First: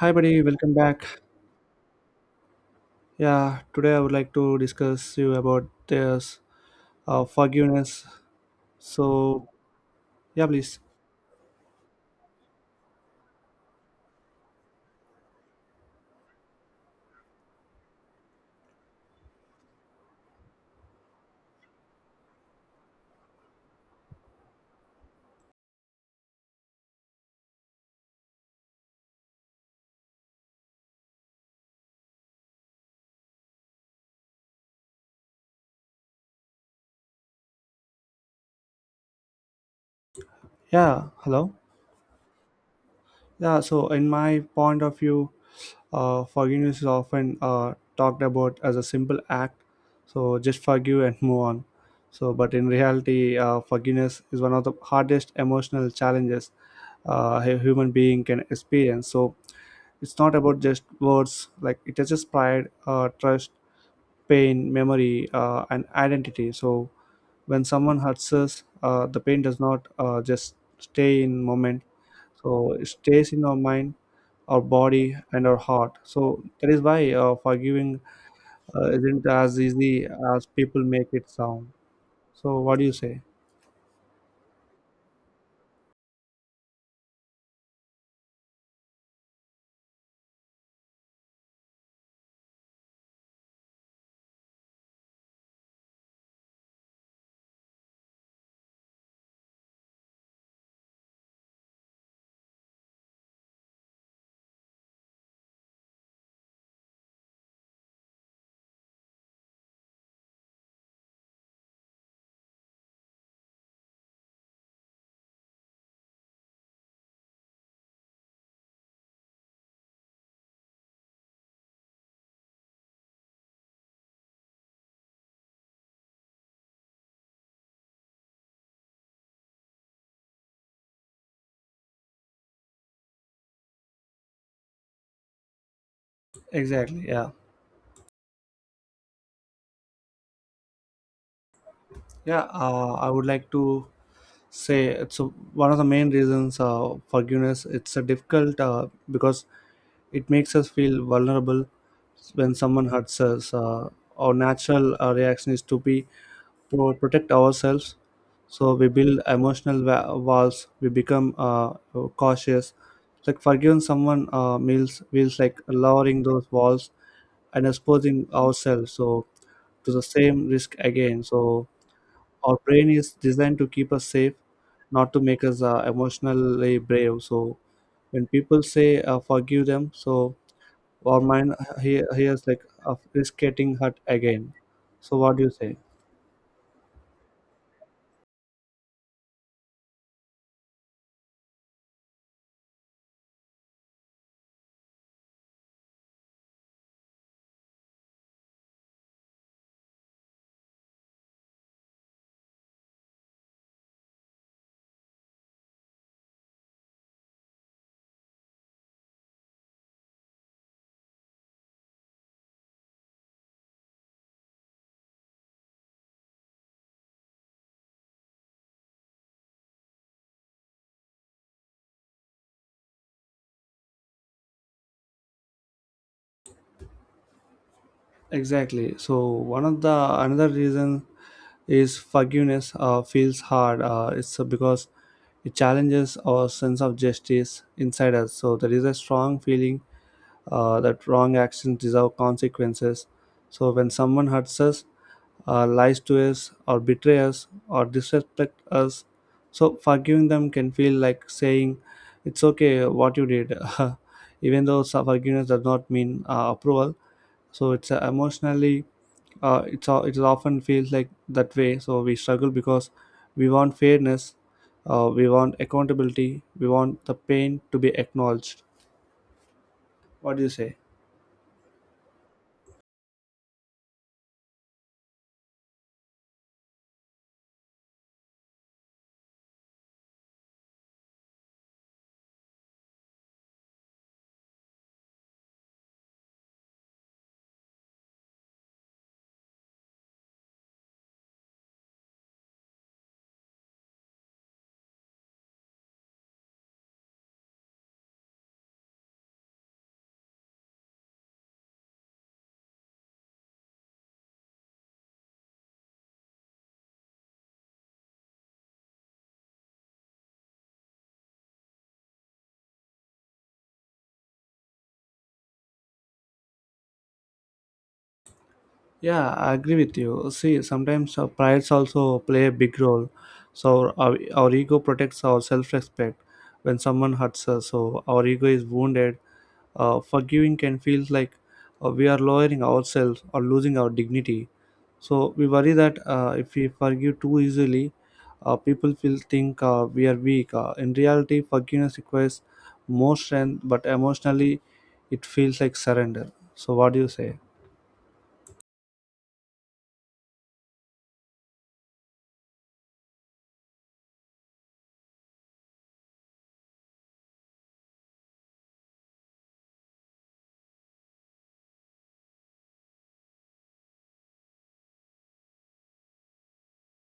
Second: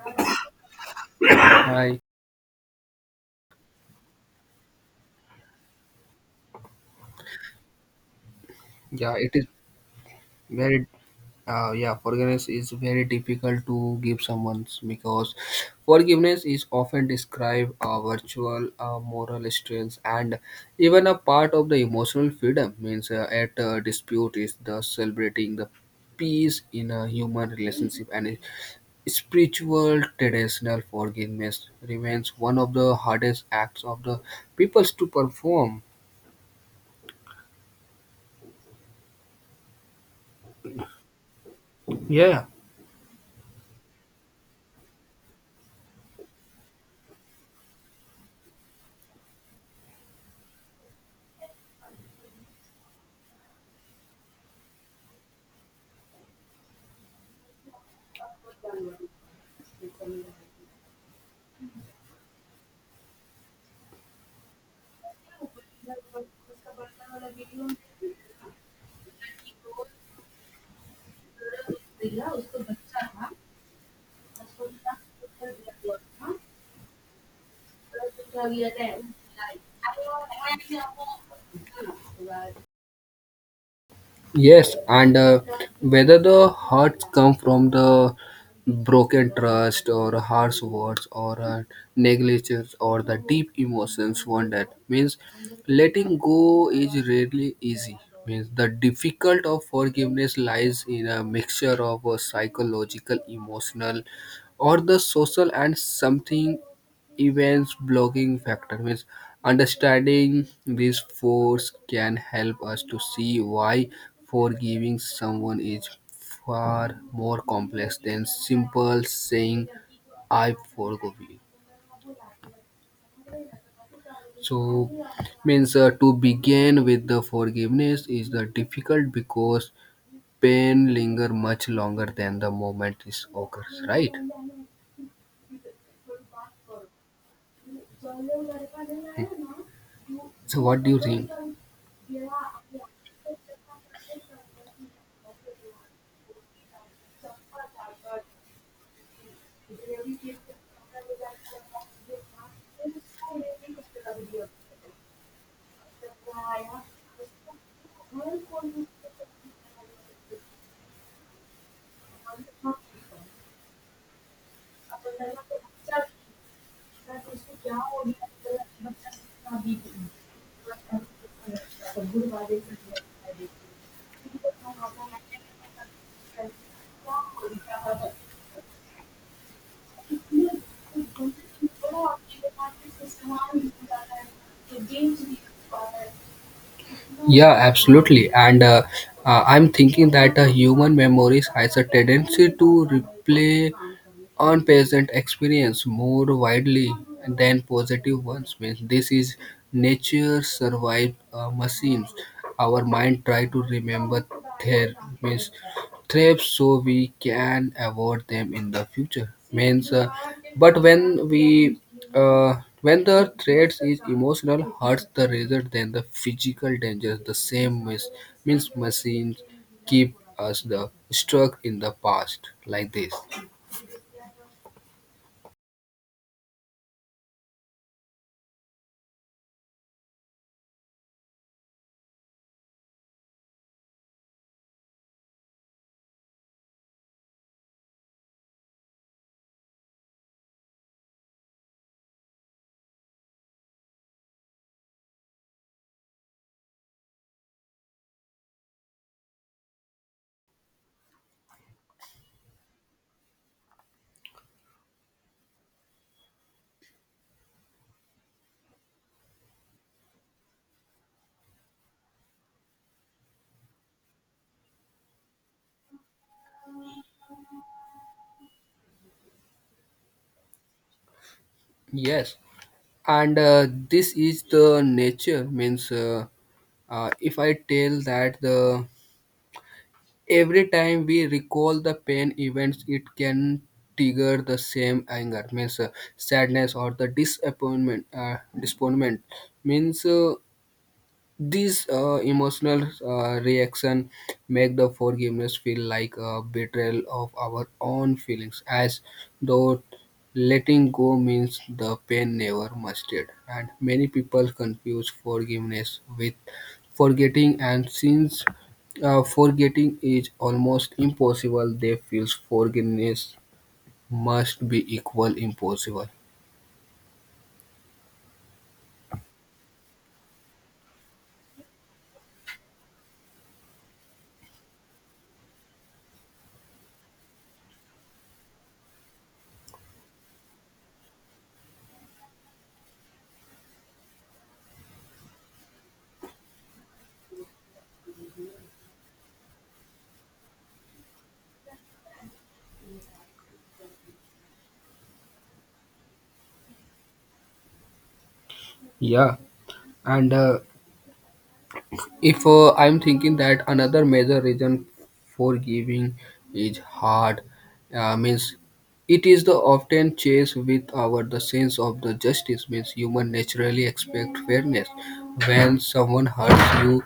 Hi, buddy. Welcome back. I Yeah, today I would like to discuss you about this forgiveness. yeah, it is So, yeah, please. very yeah, forgiveness is very difficult to give someone because forgiveness is often described a virtual, a moral strength, and even a part of the emotional freedom. Means at a dispute is the celebrating the peace in a human relationship and spiritual traditional forgiveness remains one of the hardest acts of the peoples to perform. Yeah, hello. Yeah. Yeah, so in my point of view, forgiveness is often talked about as a simple act. So just forgive and move on. So, but in reality, forgiveness is one of the hardest emotional challenges a human being can experience. So it's not about just words. Like it is just pride, trust, pain, memory, and identity. So when someone hurts us, the pain does not just stay in moment. So it stays in our mind, our body, and our heart. So that is why forgiving isn't as easy as people make it sound. So what do you say? Yes, and whether the hurts come from the broken trust or harsh words or negligence or the deep emotions one that means letting go is rarely easy means the difficult of forgiveness lies in a mixture of psychological emotional or the social and something events blocking factor means understanding this force can help us to see why forgiving someone is far more complex than simple saying I forgive you so means to begin with the forgiveness is the difficult because pain linger much longer than the moment is occurs, right? Exactly. Yeah. So what do you think? Yeah. I would like to say it's a, one of the main reasons forgiveness. It's a difficult because it makes us feel vulnerable when someone hurts us. Our natural reaction is to be to protect ourselves. So we build emotional walls. We become cautious. Like forgiving someone feels like lowering those walls and exposing ourselves so to the same risk again. So our brain is designed to keep us safe, not to make us emotionally brave. So when people say forgive them, so or mine, he is like a skating hut again. So what do you say? Yeah, absolutely. And I'm thinking that human memories has a tendency to replay unpleasant experience more widely than positive ones. Means this is nature's survive machines. Our mind try to remember there means thrive so we can avoid them in the future means but when we uh, when the threat is emotional hurts the rather than the physical dangers the same mis- means machines keep us the stuck in the past like this. Exactly. So one of the another reason is forgiveness feels hard, it's because it challenges our sense of justice inside us. So there is a strong feeling that wrong actions deserve consequences. So when someone hurts us, lies to us or betray us or disrespect us, so forgiving them can feel like saying it's okay what you did. Even though forgiveness does not mean approval, so it's emotionally, it often feels like that way. So we struggle because we want fairness, we want accountability, we want the pain to be acknowledged. What do you say? Yes, and this is the nature means if I tell that the every time we recall the pain events, it can trigger the same anger, means sadness or the disappointment. Disappointment means these emotional reaction make the forgiveness feel like a betrayal of our own feelings, as though letting go means the pain never musted. And many people confuse forgiveness with forgetting, and since forgetting is almost impossible, they feel forgiveness must be equal impossible. Yeah, I agree with you. See, sometimes prides also play a big role. So our ego protects our self-respect when someone hurts us. So our ego is wounded. Forgiving can feel like we are lowering ourselves or losing our dignity. So we worry that if we forgive too easily, people will think we are weak. In reality, forgiveness requires more strength, but emotionally, it feels like surrender. So what do you say? Yeah, and if I'm thinking that another major reason for giving is hard, means it is the often chase with our the sense of the justice means human naturally expect fairness. When someone hurts you,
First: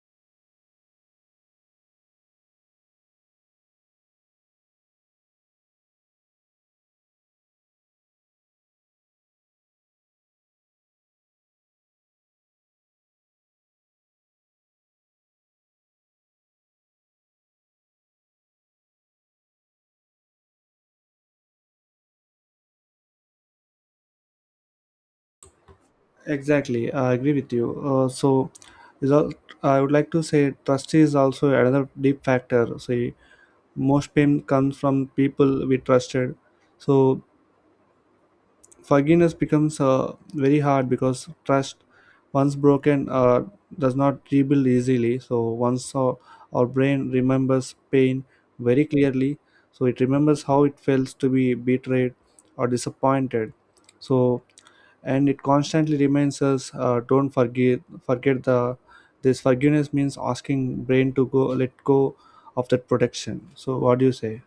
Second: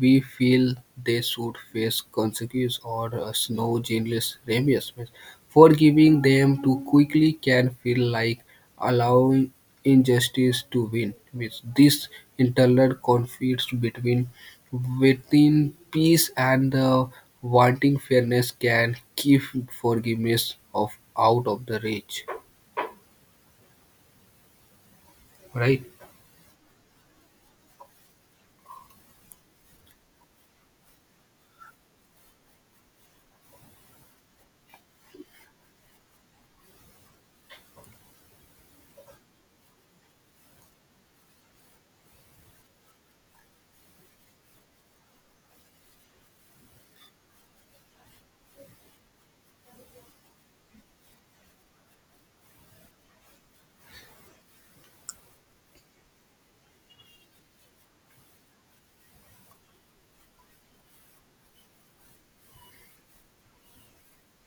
we feel they should face consequences or a snow genius remius means forgiving them too quickly can feel like allowing injustice to win. Means this internal conflicts between within peace and the wanting fairness can keep forgiveness of out of the reach. Right? Exactly, I agree with you. So, is al- I would like to say trust is also another deep factor. Say, most pain comes from people we trusted. So, forgiveness becomes very hard because trust, once broken, does not rebuild easily. So, once our brain remembers pain very clearly, so it remembers how it feels to be betrayed or disappointed. So, and it constantly reminds us, don't forget forget the this. Forgiveness means asking brain to go let go of that protection. So what do you say?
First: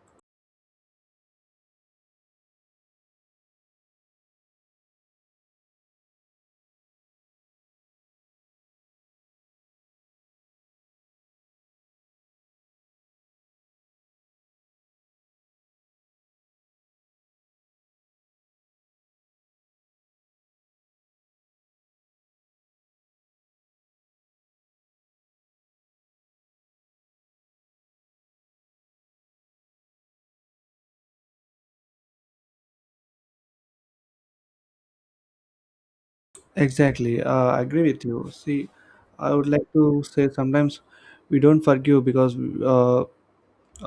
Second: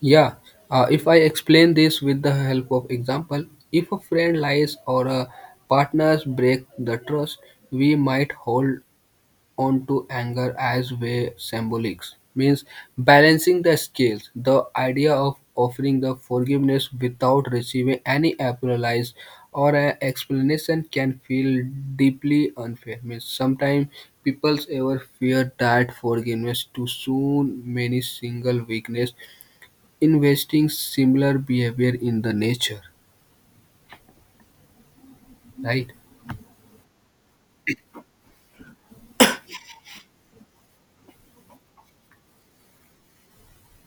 Yeah. If I explain this with the help of example, if a friend lies or a partner break the trust, we might hold onto anger as way symbolics means balancing the scales the idea of offering the forgiveness without receiving any apologies or an explanation can feel deeply unfair means sometimes people ever fear that forgiveness too soon many single weakness investing similar behavior in the nature, right? Exactly. I agree with you. See, I would like to say sometimes we don't forgive because uh,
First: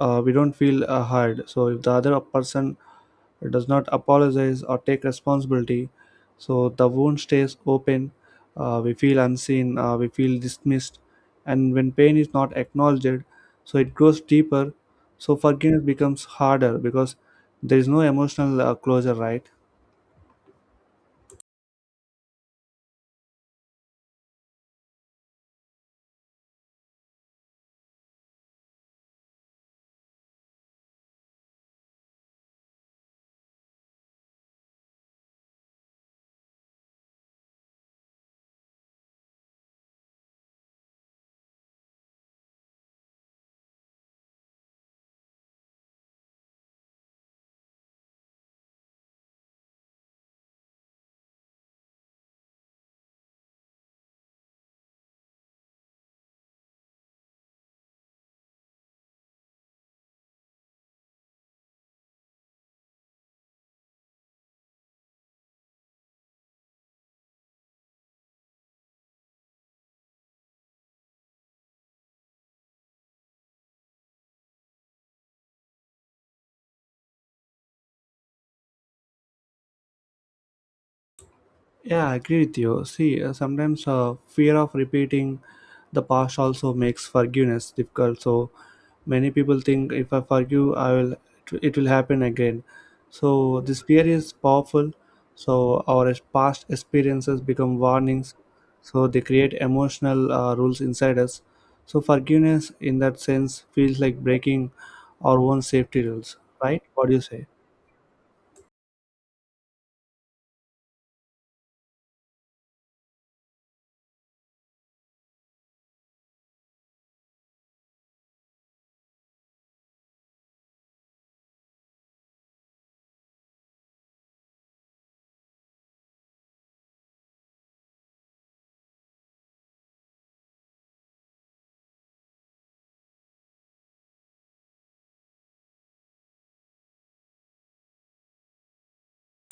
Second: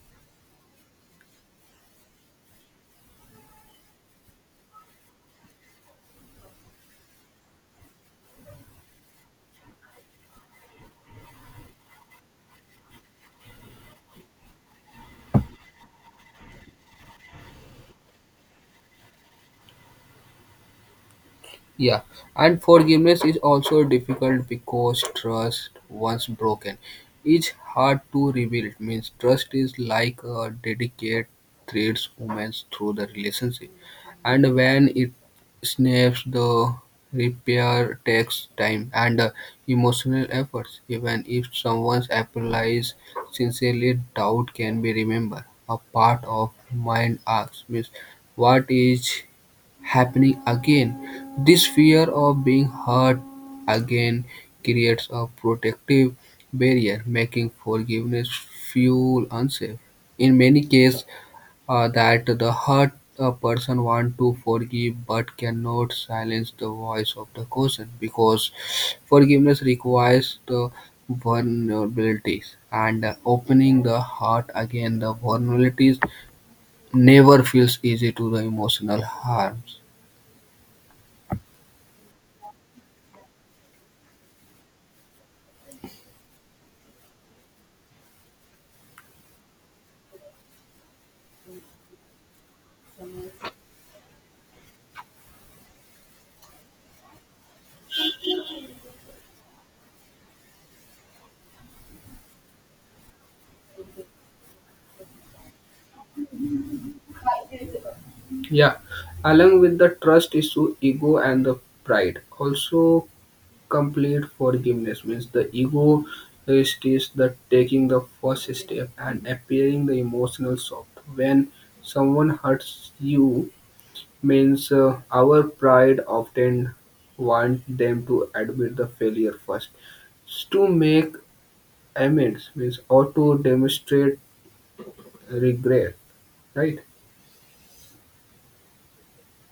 we don't feel hard. So if the other person, it does not apologize or take responsibility. So the wound stays open. We feel unseen. We feel dismissed. And when pain is not acknowledged, so it grows deeper. So forgiveness becomes harder because there is no emotional closure, right? Yeah, and forgiveness is also difficult because trust, once broken, is hard to rebuild. Means trust is like a delicate thread woven through the relationship, and when it snaps, the repair takes time and emotional efforts. Even if someone applies sincerely, doubt can be remembered. A part of mind asks, means, what is happening again. This fear of being hurt again creates a protective barrier, making forgiveness feel unsafe. In many cases, that the hurt a person want to forgive but cannot silence the voice of the question because forgiveness requires the vulnerabilities and opening the heart again the vulnerabilities never feels easy to the emotional harms. Yeah, I agree with you. See, sometimes fear of repeating the past also makes forgiveness difficult. So many people think if I forgive, I will, it will happen again. So this fear is powerful. So our past experiences become warnings. So they create emotional rules inside us. So forgiveness, in that sense, feels like breaking our own safety rules. Right? What do you say? Yeah, along with the trust issue, ego and the pride. Also, complete forgiveness means the ego is the taking the first step and appearing the emotional soft. When someone hurts you, means our pride often want them to admit the failure first, to make amends means or to demonstrate regret, right?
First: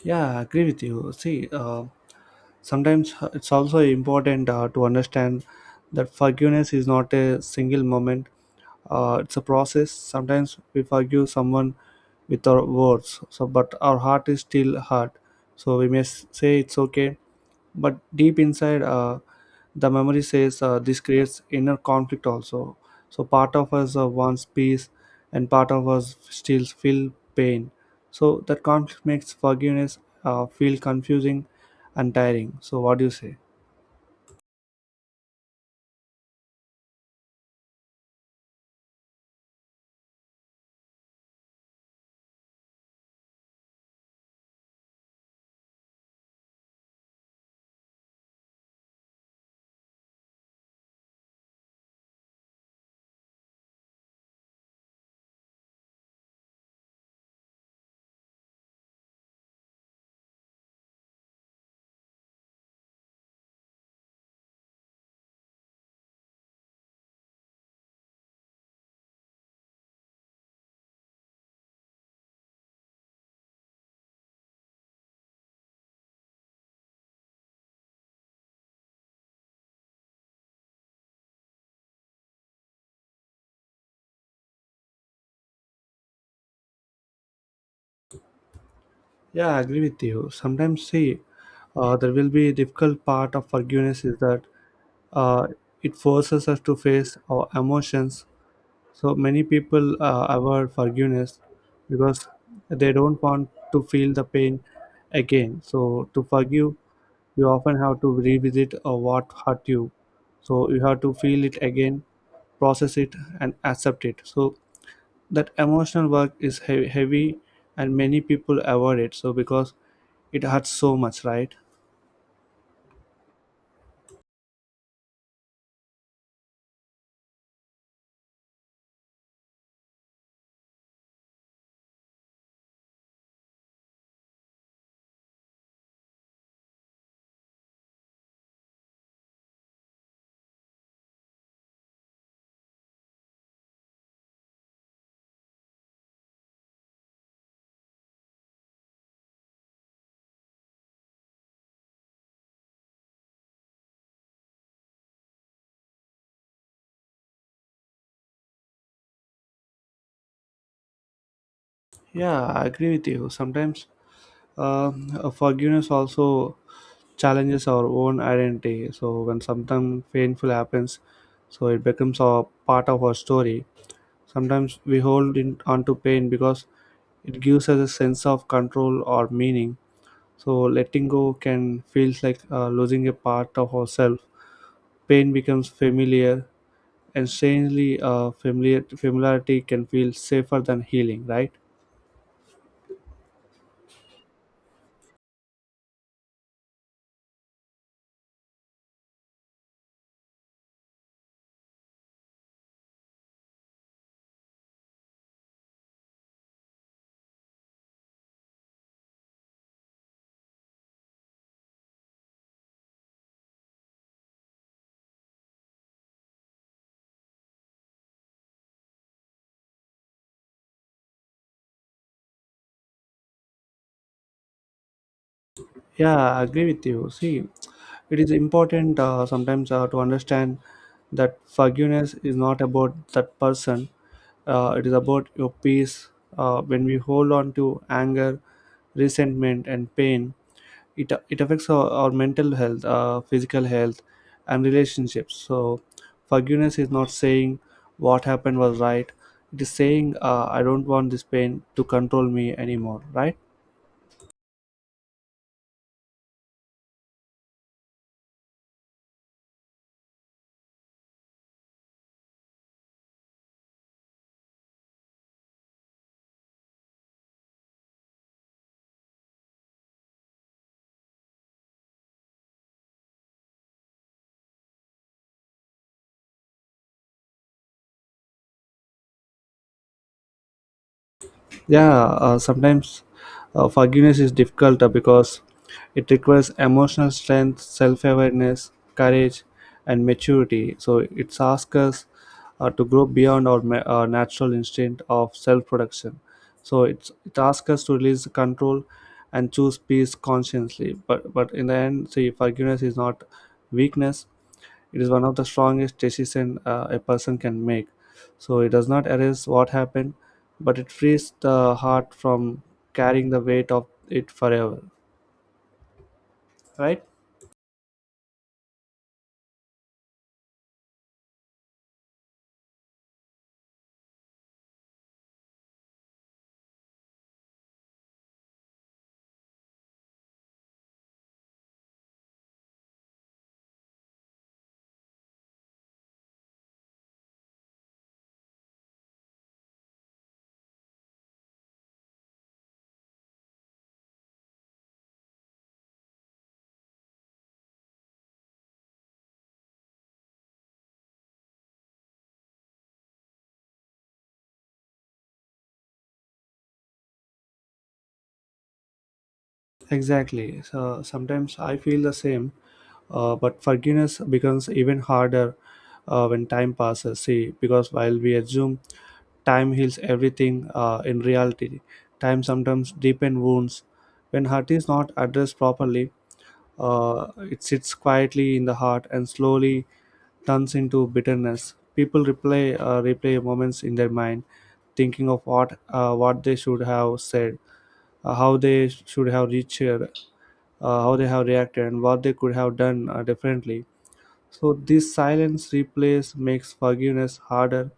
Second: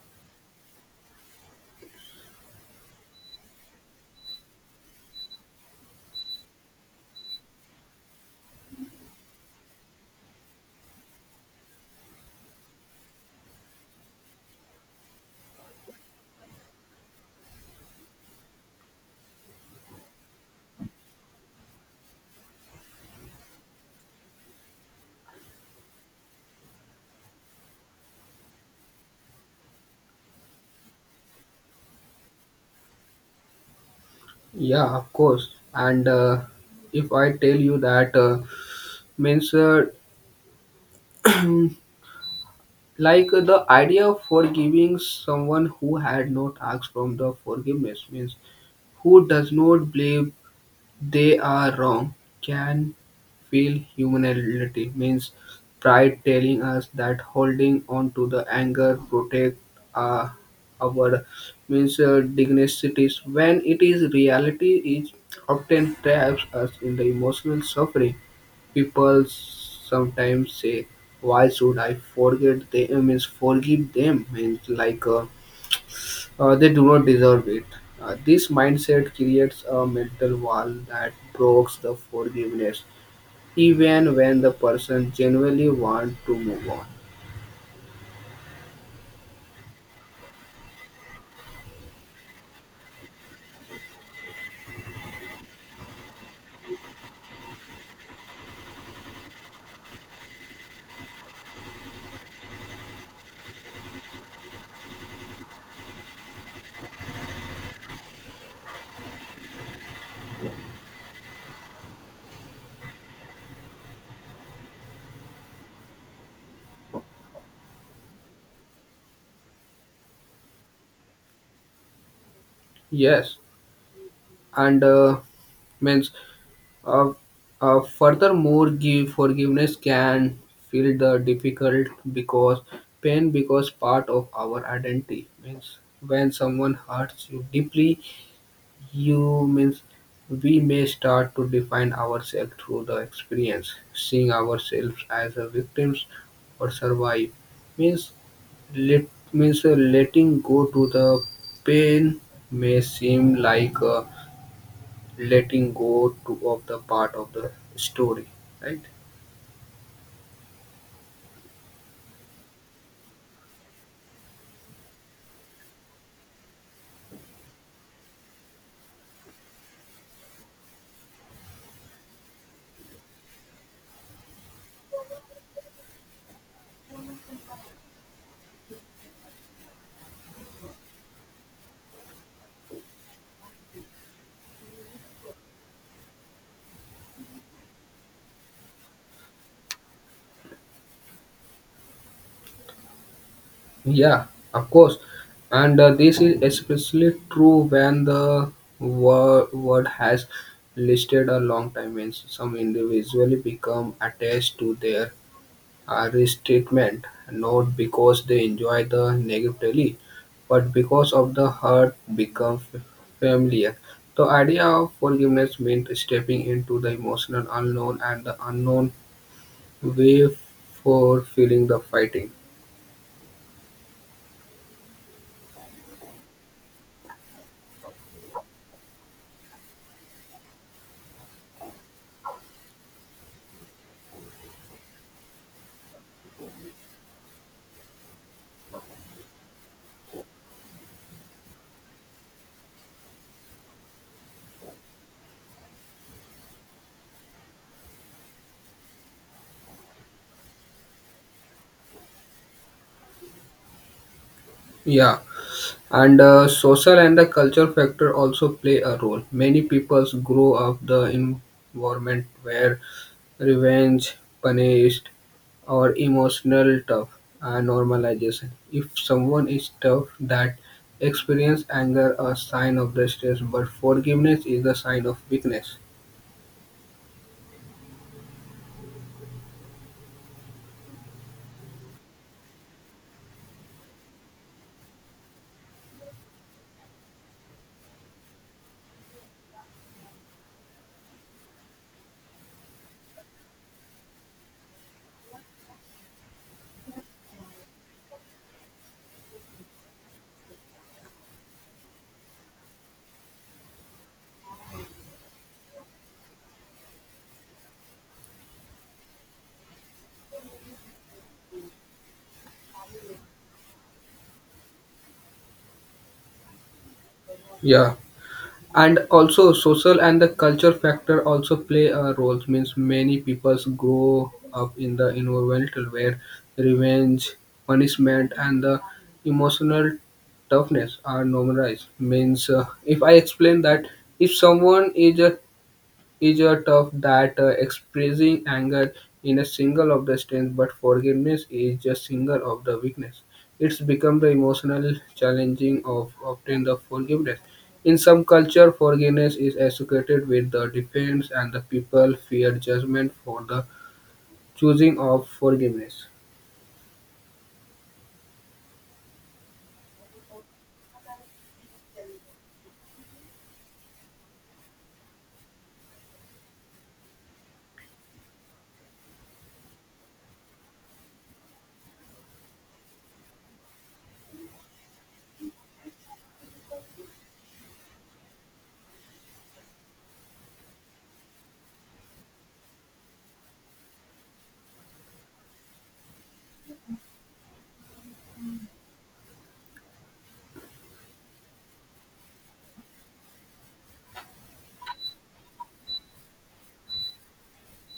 Yeah, I agree with you. See, sometimes it's also important to understand that forgiveness is not a single moment, it's a process. Sometimes we forgive someone with our words, so, but our heart is still hurt. So we may say it's okay, but deep inside, the memory says, this creates inner conflict also. So part of us wants peace and part of us still feel pain. So that conflict makes forgiveness feel confusing and tiring. So what do you say? Yeah, of course. And if I tell you that means mm, like the idea of forgiving someone who had not asked from the forgiveness means who does not believe they are wrong, can feel humility means pride telling us that holding on to the anger protect uh, our means dignities when it is reality is often traps us in the emotional suffering people sometimes say why should I forget them means forgive them means like they do not deserve it. This mindset creates a mental wall that blocks the forgiveness, even when the person genuinely wants to move on. Yeah, I agree with you. Sometimes see, there will be a difficult part of forgiveness is that uh, it forces us to face our emotions. So many people avoid forgiveness because they don't want to feel the pain again. So to forgive, you often have to revisit what hurt you. So you have to feel it again, process it, and accept it. So that emotional work is heavy, and many people avoid it. So because it hurts so much, right? Yes, and means uh, furthermore, give forgiveness can feel the difficult because pain because part of our identity means when someone hurts you deeply you means we may start to define ourselves through the experience, seeing ourselves as a victims or survive means let means letting go to the pain may seem like letting go to of the part of the story, right? Yeah, I agree with you. Sometimes uh, forgiveness also challenges our own identity. So when something painful happens, so it becomes a part of our story. Sometimes we hold in onto pain because it gives us a sense of control or meaning. So letting go can feels like losing a part of ourselves. Pain becomes familiar, and strangely, familiarity can feel safer than healing. Right? Yeah, of course. And this is especially true when the wor- word has listed a long time means some individually become attached to their risk not because they enjoy the negatively, but because of the hurt become f- familiar. The idea of forgiveness means stepping into the emotional unknown and the unknown way for feeling the fighting. Yeah, I agree with you. See, it is important, sometimes to understand that forgiveness is not about that person. It is about your peace. When we hold on to anger, resentment, and pain, it affects our mental health, physical health, and relationships. So, forgiveness is not saying what happened was right. It is saying, I don't want this pain to control me anymore. Right? Yeah. And social and the culture factor also play a role. Many peoples grow up the environment where revenge, punished, or emotional tough are normalization. If someone is tough, that experience anger a sign of the stress, but forgiveness is a sign of weakness. Yeah. Sometimes forgiveness is difficult because it requires emotional strength, self-awareness, courage, and maturity. So it asks us to grow beyond our natural instinct of self-production. So it asks us to release control and choose peace consciously. But in the end, see, forgiveness is not weakness. It is one of the strongest decisions a person can make. So it does not erase what happened, but it frees the heart from carrying the weight of it forever. Right? Yeah. And also social and the culture factor also play a role means many peoples grow up in the environment where revenge punishment and the emotional toughness are normalized means if I explain that if someone is a tough that expressing anger in a single of the strength but forgiveness is just single of the weakness it's become the emotional challenging of obtain the forgiveness in some culture forgiveness is associated with the defense and the people fear judgment for the choosing of forgiveness. Exactly. So sometimes I feel the same, but forgiveness becomes even harder when time passes. See, because while we assume time heals everything, in reality, time sometimes deepens wounds. When hurt is not addressed properly, it sits quietly in the heart and slowly turns into bitterness. People replay moments in their mind, thinking of what they should have said, how they should have reached here, how they have reacted, and what they could have done differently. So this silence replays makes forgiveness harder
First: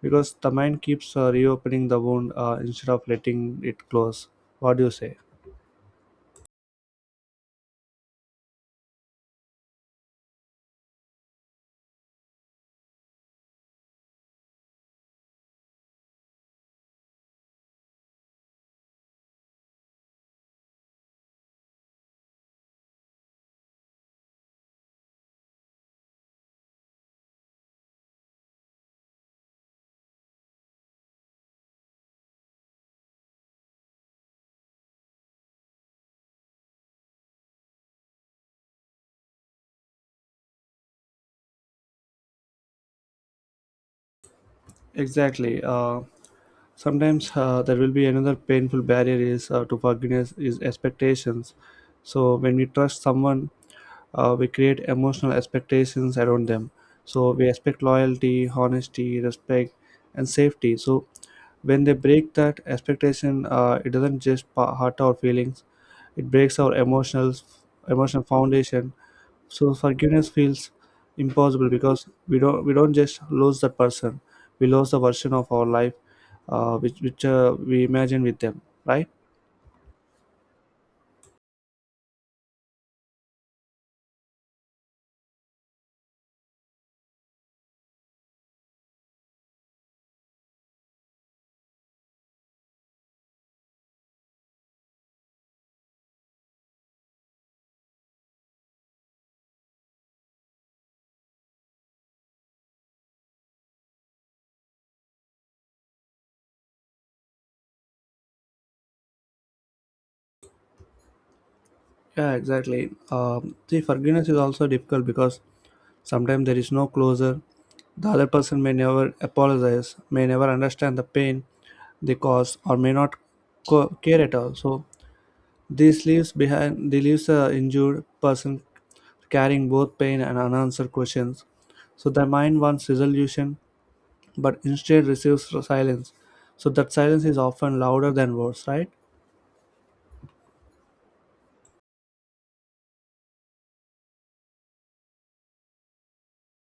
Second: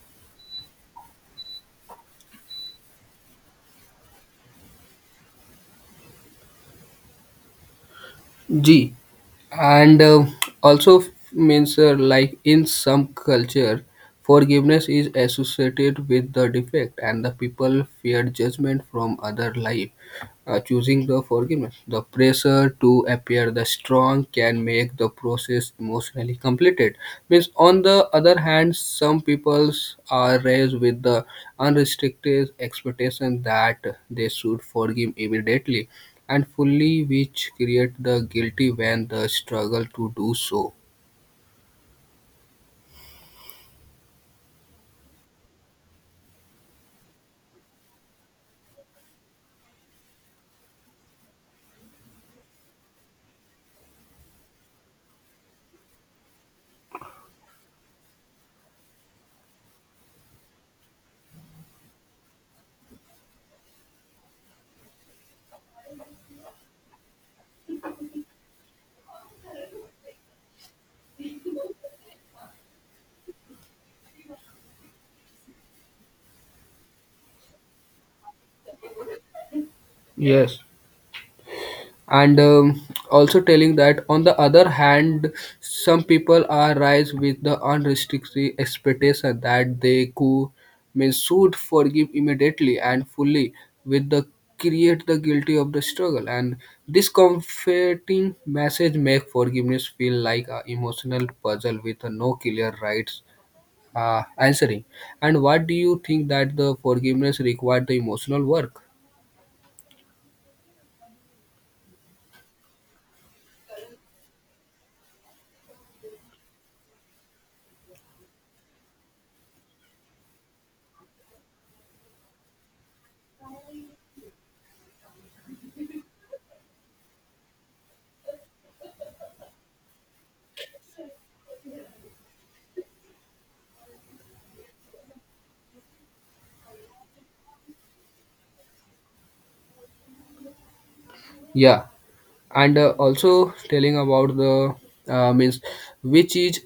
because the mind keeps reopening the wound instead of letting it close. What do you say? G and also means like in some culture forgiveness is associated with the defect and the people fear judgment from other life choosing the forgiveness. The pressure to appear the strong can make the process emotionally completed. Means, on the other hand, some peoples are raised with the unrestricted expectation that they should forgive immediately and fully, which create the guilty when the struggle to do so. Exactly. Sometimes there will be another painful barrier is to forgiveness is expectations. So when we trust someone, we create emotional expectations around them. So we expect loyalty, honesty, respect, and safety. So when they break that expectation, it doesn't just hurt our feelings; it breaks our emotional foundation. So forgiveness feels impossible because we don't just lose that person, we lose the version of our life, which we imagine with them, right? Yes. And also telling that on the other hand some people are rise with the unrestricted expectation that they could may should forgive immediately and fully with the create the guilty of the struggle and this comforting message make forgiveness feel like a emotional puzzle with no clear rights answering and what do you think that the forgiveness required the emotional work? Yeah, exactly. See, forgiveness is also difficult because sometimes there is no closure. The other person may never apologize, may never understand the pain they cause, or may not care at all. So this leaves behind, they leaves a injured person carrying both pain and unanswered questions. So the mind wants resolution, but instead receives silence. So that silence is often louder than words, right? Yeah, and also telling about the means which is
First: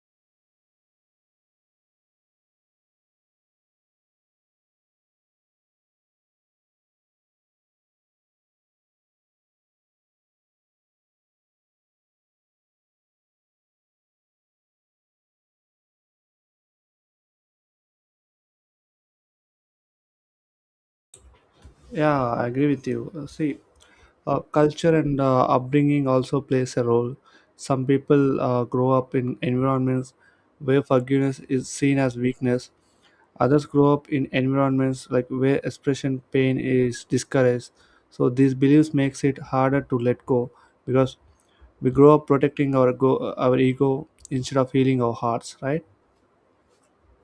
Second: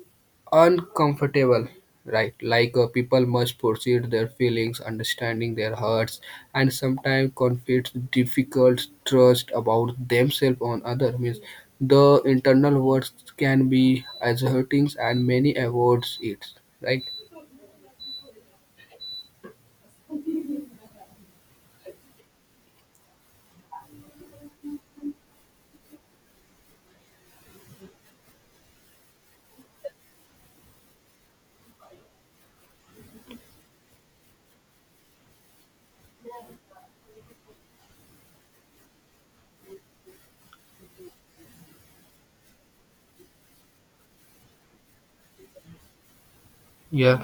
uncomfortable, right? Like people must proceed their feelings understanding their hurts and sometimes conflicts difficult trust about themselves on other means the internal words can be as hurting and many avoids it, right? Yeah, I agree with you. See, culture and upbringing also plays a role. Some people grow up in environments where forgiveness is seen as weakness. Others grow up in environments like where expression pain is discouraged. So these beliefs makes it harder to let go because we grow up protecting our ego instead of healing our hearts, right? Yeah.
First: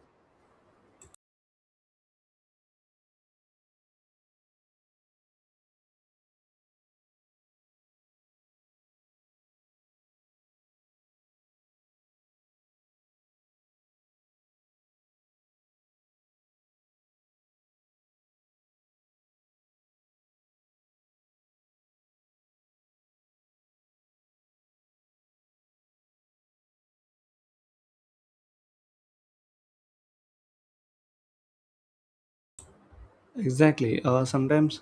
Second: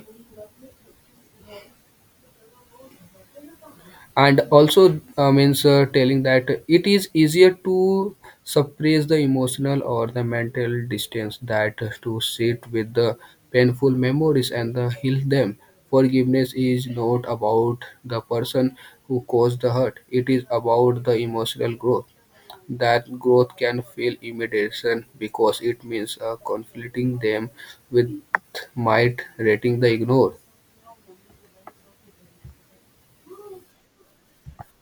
And also means telling that it is easier to suppress the emotional or the mental distance that to sit with the painful memories and the heal them forgiveness is not about the person who caused the hurt it is about the emotional growth that growth can feel immediation because it means conflicting them with might rating the ignore. Exactly. Sometimes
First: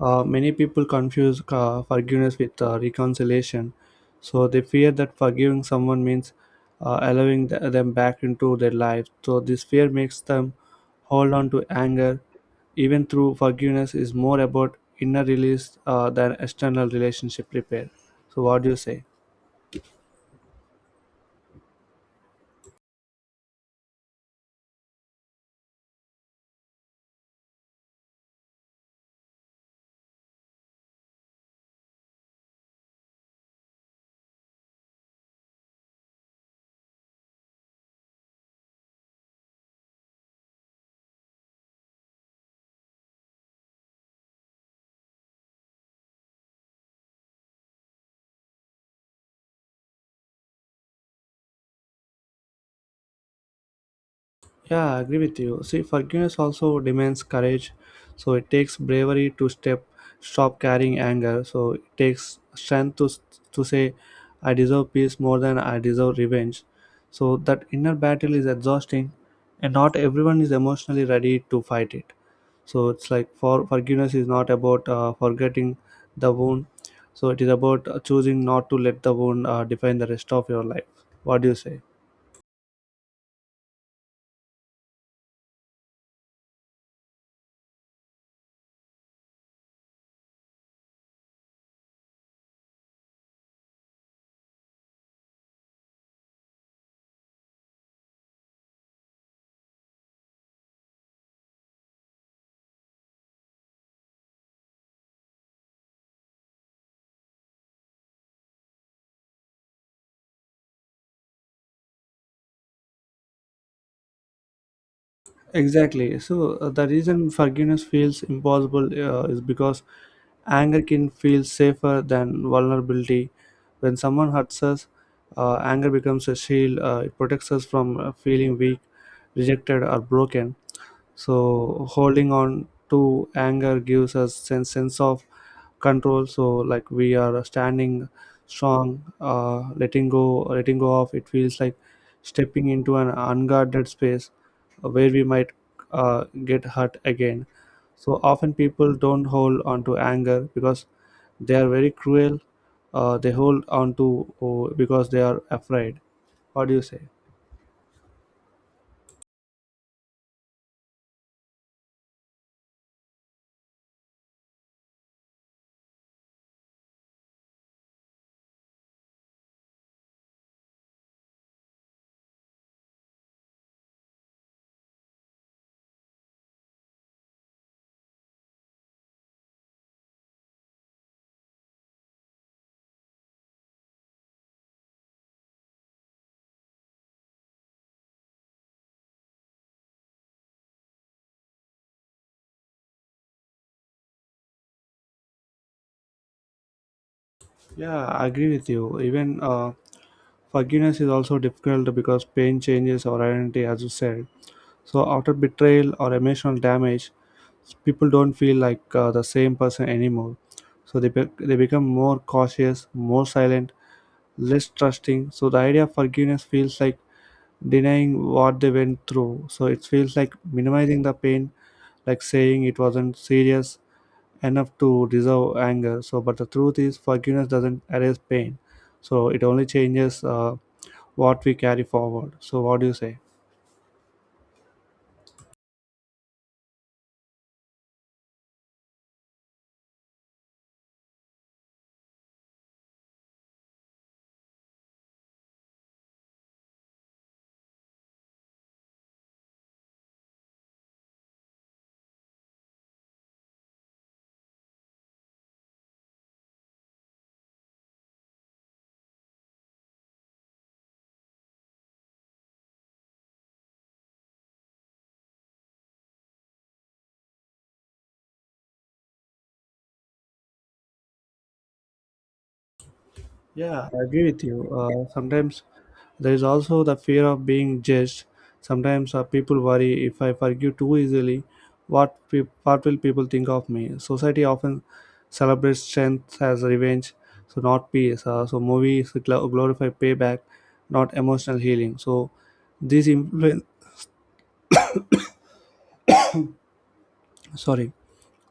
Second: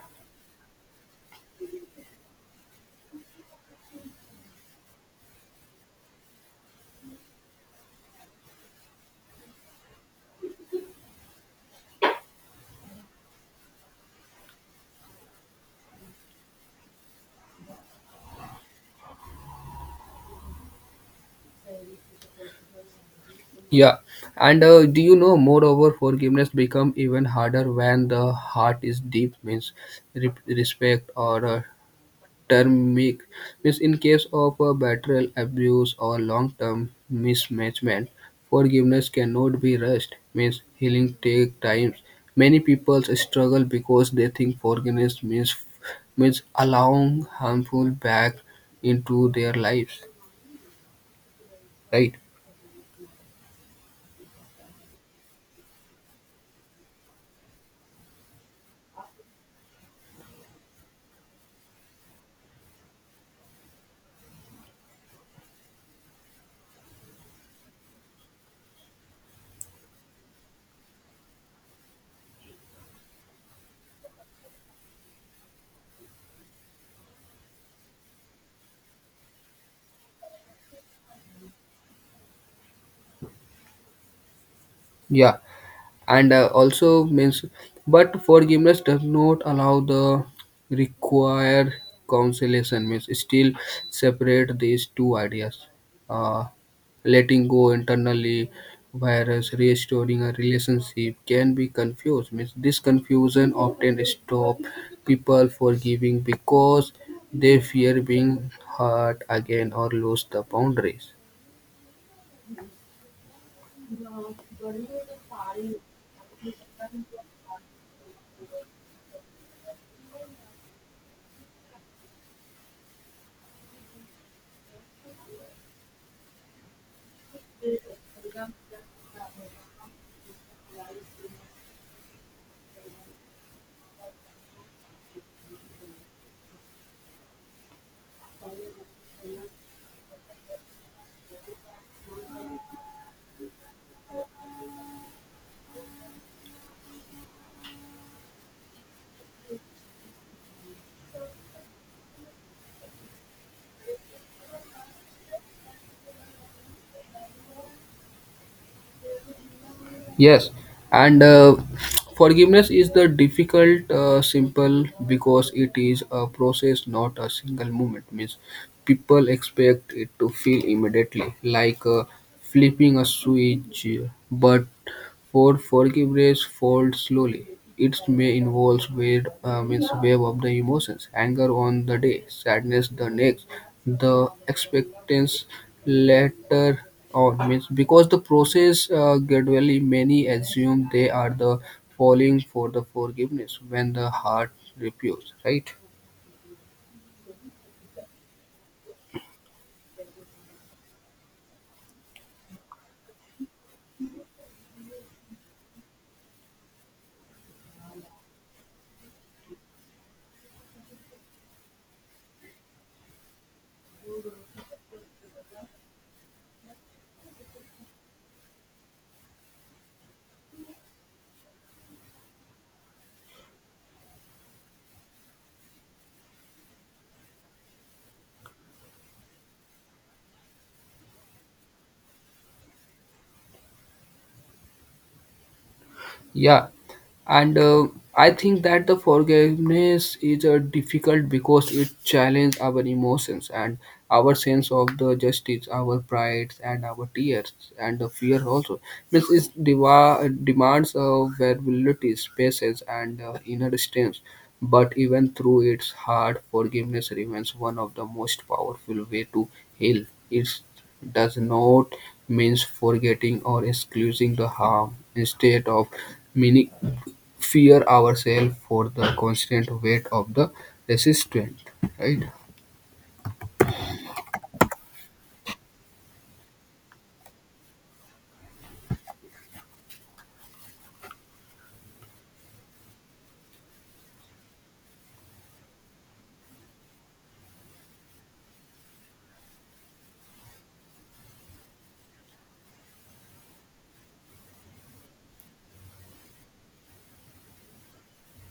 many people confuse forgiveness with reconciliation. So they fear that forgiving someone means allowing them back into their life. So this fear makes them hold on to anger, even through forgiveness, is more about inner release than external relationship repair. So, what do you say? Yeah, and do you know? Moreover, forgiveness become even harder when the heart is deep, means re- respect or termic, means in case of a betrayal, abuse, or long-term mismanagement, forgiveness cannot be rushed. Means healing take time. Many people struggle because they think forgiveness means means allowing harmful back into their lives. Right? Yeah, I agree with you. See, forgiveness also demands courage. So it takes bravery to step, stop carrying anger. So it takes strength to say, "I deserve peace more than I deserve revenge." So that inner battle is exhausting, and not everyone is emotionally ready to fight it. So it's like for forgiveness is not about forgetting the wound. So it is about choosing not to let the wound define the rest of your life. What do you say? Yeah. And also means but forgiveness does not allow the required consolation means still separate these two ideas uh, letting go internally whereas restoring a relationship can be confused means this confusion often stop people forgiving because they fear being hurt again or lose the boundaries. Exactly. So the reason forgiveness feels impossible is because anger can feel safer than vulnerability. When someone hurts us, anger becomes a shield. It protects us from feeling weak, rejected, or broken, so holding on to anger gives us sense of control, so like we are standing strong. Letting go of it feels like stepping into an unguarded space where we might get hurt again. So often people don't hold on to anger because they are very cruel. They hold on to, oh, because they are afraid. What do you say? Yes, and forgiveness is the difficult, simple because it is a process, not a single moment. Means people expect it to feel immediately, like flipping a switch, but for forgiveness folds slowly; it may involve wave, means wave of the emotions: anger on the day, sadness the next, the expectance later on. Means because the process gradually, many assume they are the falling for the forgiveness when the heart refuses. Right? Yeah, I agree with you. Even forgiveness is also difficult because pain changes our identity, as you said. So, after betrayal or emotional damage, people don't feel like the same person anymore. So, they become more cautious, more silent, less trusting. So, the idea of forgiveness feels like denying what they went through. So, it feels like minimizing the pain, like saying it wasn't serious enough to resolve anger. So, but the truth is, forgiveness doesn't erase pain. So, it only changes what we carry forward. So, what do you say? Yeah. And I think that the forgiveness is difficult because it challenges our emotions and our sense of the justice our pride and our tears and the fear also means it deva- demands of vulnerability patience and inner strength but even through its hard forgiveness remains one of the most powerful way to heal it does not means forgetting or excusing the harm instead of meaning fear ourselves for the constant weight of the resistance, right? Yeah, I agree with you. Sometimes there is also the fear of being judged. Sometimes people worry, if I forgive too easily, what will people think of me? Society often celebrates strength as revenge, so not peace. So movies glorify payback, not emotional healing. So these influence. Sorry,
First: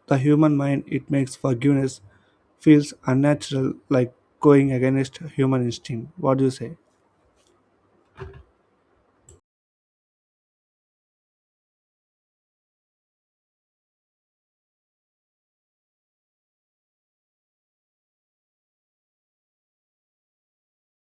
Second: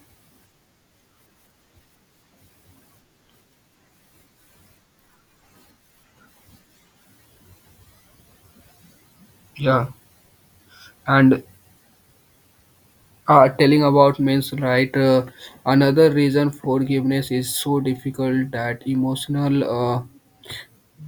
the human mind, it makes forgiveness feels unnatural, like going against human instinct. What do you say? Yeah, and telling about means right. Another reason forgiveness is so difficult that emotional. Uh,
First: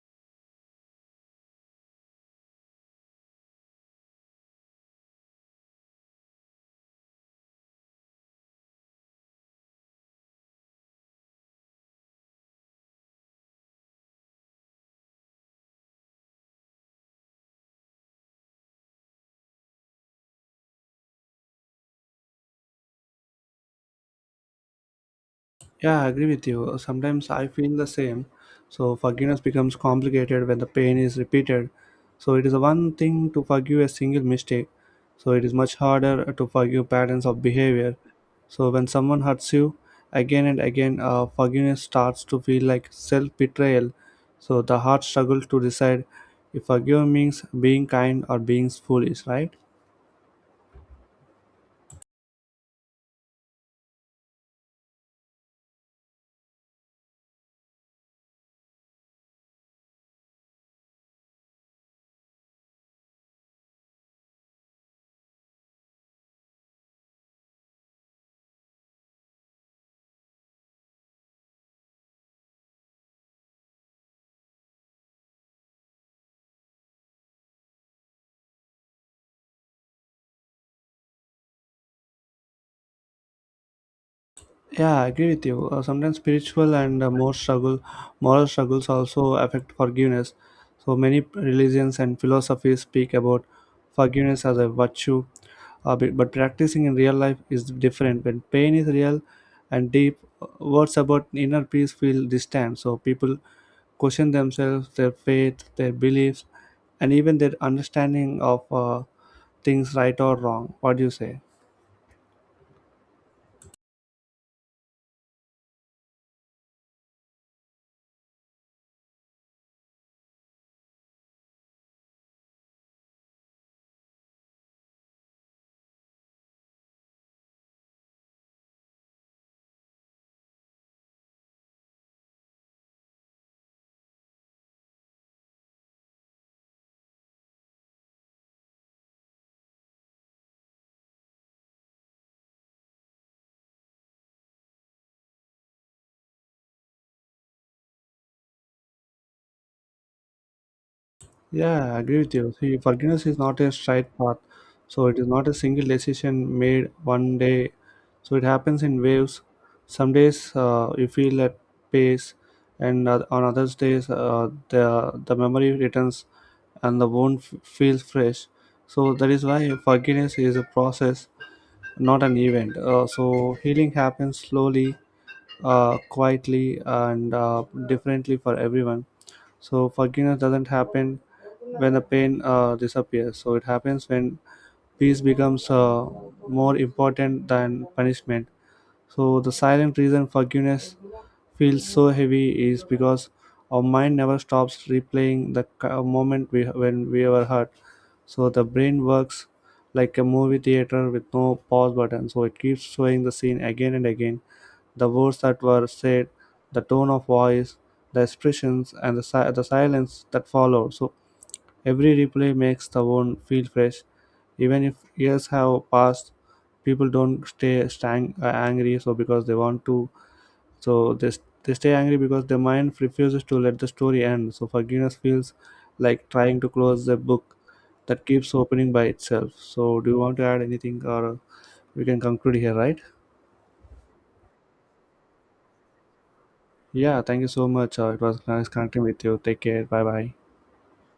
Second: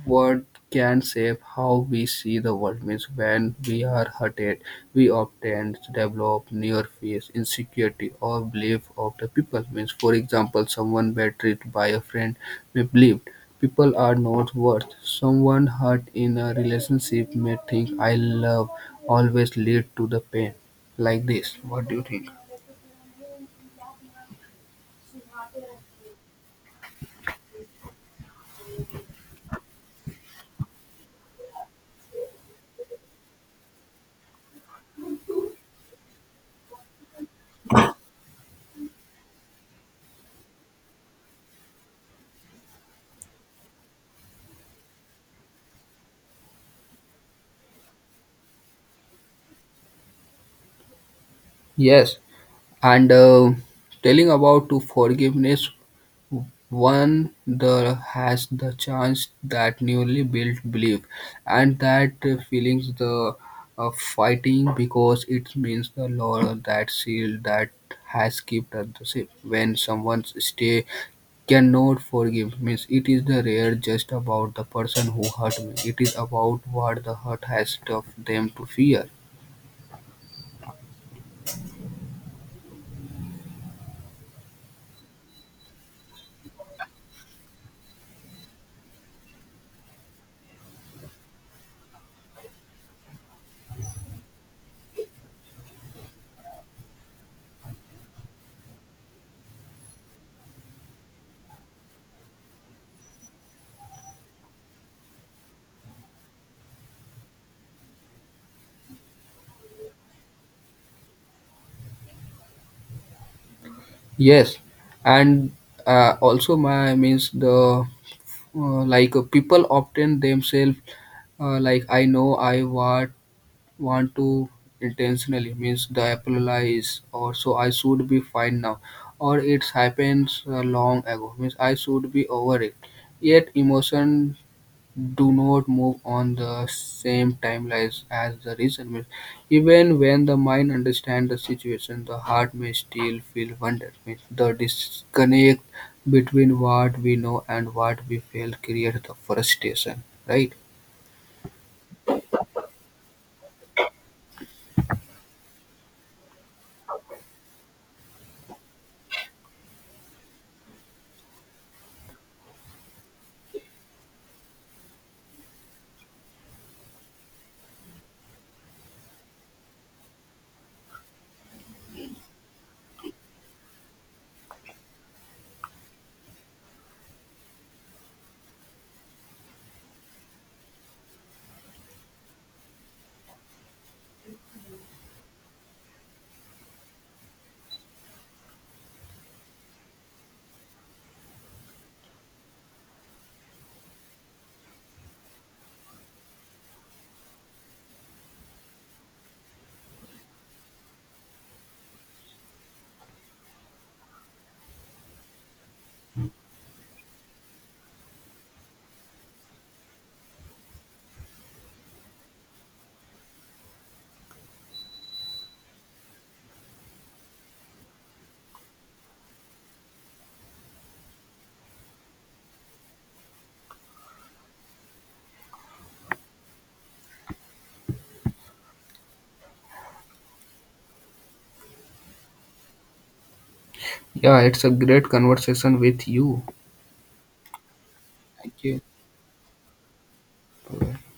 What can shape how we see the world means when we are hurted, we often develop near fears, insecurity, or belief of the people. Means, for example, someone betrayed by a friend may believe people are not worth. Someone hurt in a relationship may think I love always lead to the pain. Like this, what do you think? Yeah, I agree with you. Sometimes I feel the same. So forgiveness becomes complicated when the pain is repeated. So it is one thing to forgive a single mistake. So it is much harder to forgive patterns of behavior. So when someone hurts you again and again, forgiveness starts to feel like self-betrayal. So the heart struggles to decide if forgive means being kind or being foolish, right? Yes, and telling about to forgiveness one the has the chance that newly built belief, and that feelings the fighting because it means the law that seal that has kept at the ship. When someone's stay cannot forgive means it is the rare just about the person who hurt me. It is about what the hurt has taught them to fear. Yeah, I agree with you. Sometimes spiritual and more struggle, moral struggles also affect forgiveness. So many religions and philosophies speak about forgiveness as a virtue, but practicing in real life is different. When pain is real and deep, words about inner peace feel distant. So people question themselves, their faith, their beliefs, and even their understanding of things right or wrong. What do you say? Yes, and also my means the like people often themselves like I know I want to intentionally means the applies or so I should be fine now or it happens long ago means I should be over it yet emotion do not move on the same timelines as the recent myths. Even when the mind understands the situation, the heart may still feel wonder. Means the disconnect between what we know and what we feel creates the frustration, right? Yeah, I agree with you. See, forgiveness is not a straight path. So it is not a single decision made one day. So it happens in waves. Some days you feel at peace, and on others days the memory returns, and the wound feels fresh. So that is why forgiveness is a process, not an event. So healing happens slowly, quietly, and differently for everyone. So forgiveness doesn't happen when the pain disappears. So it happens when peace becomes more important than punishment. So the silent reason forgiveness feels so heavy is because our mind never stops replaying the moment when we were hurt. So the brain works like a movie theater with no pause button. So it keeps showing the scene again and again, the words that were said, the tone of voice, the expressions, and the silence that followed. So every replay makes the one feel fresh. Even if years have passed, people don't stay angry so because they want to. So they stay angry because their mind refuses to let the story end. So forgiveness feels like trying to close a book that keeps opening by itself. So do you want to add anything, or we can conclude here, right? Yeah, it's a great conversation with you. Yeah, thank you so much. It was Thank nice you. connecting with you. Take care. Bye bye. Bye-bye.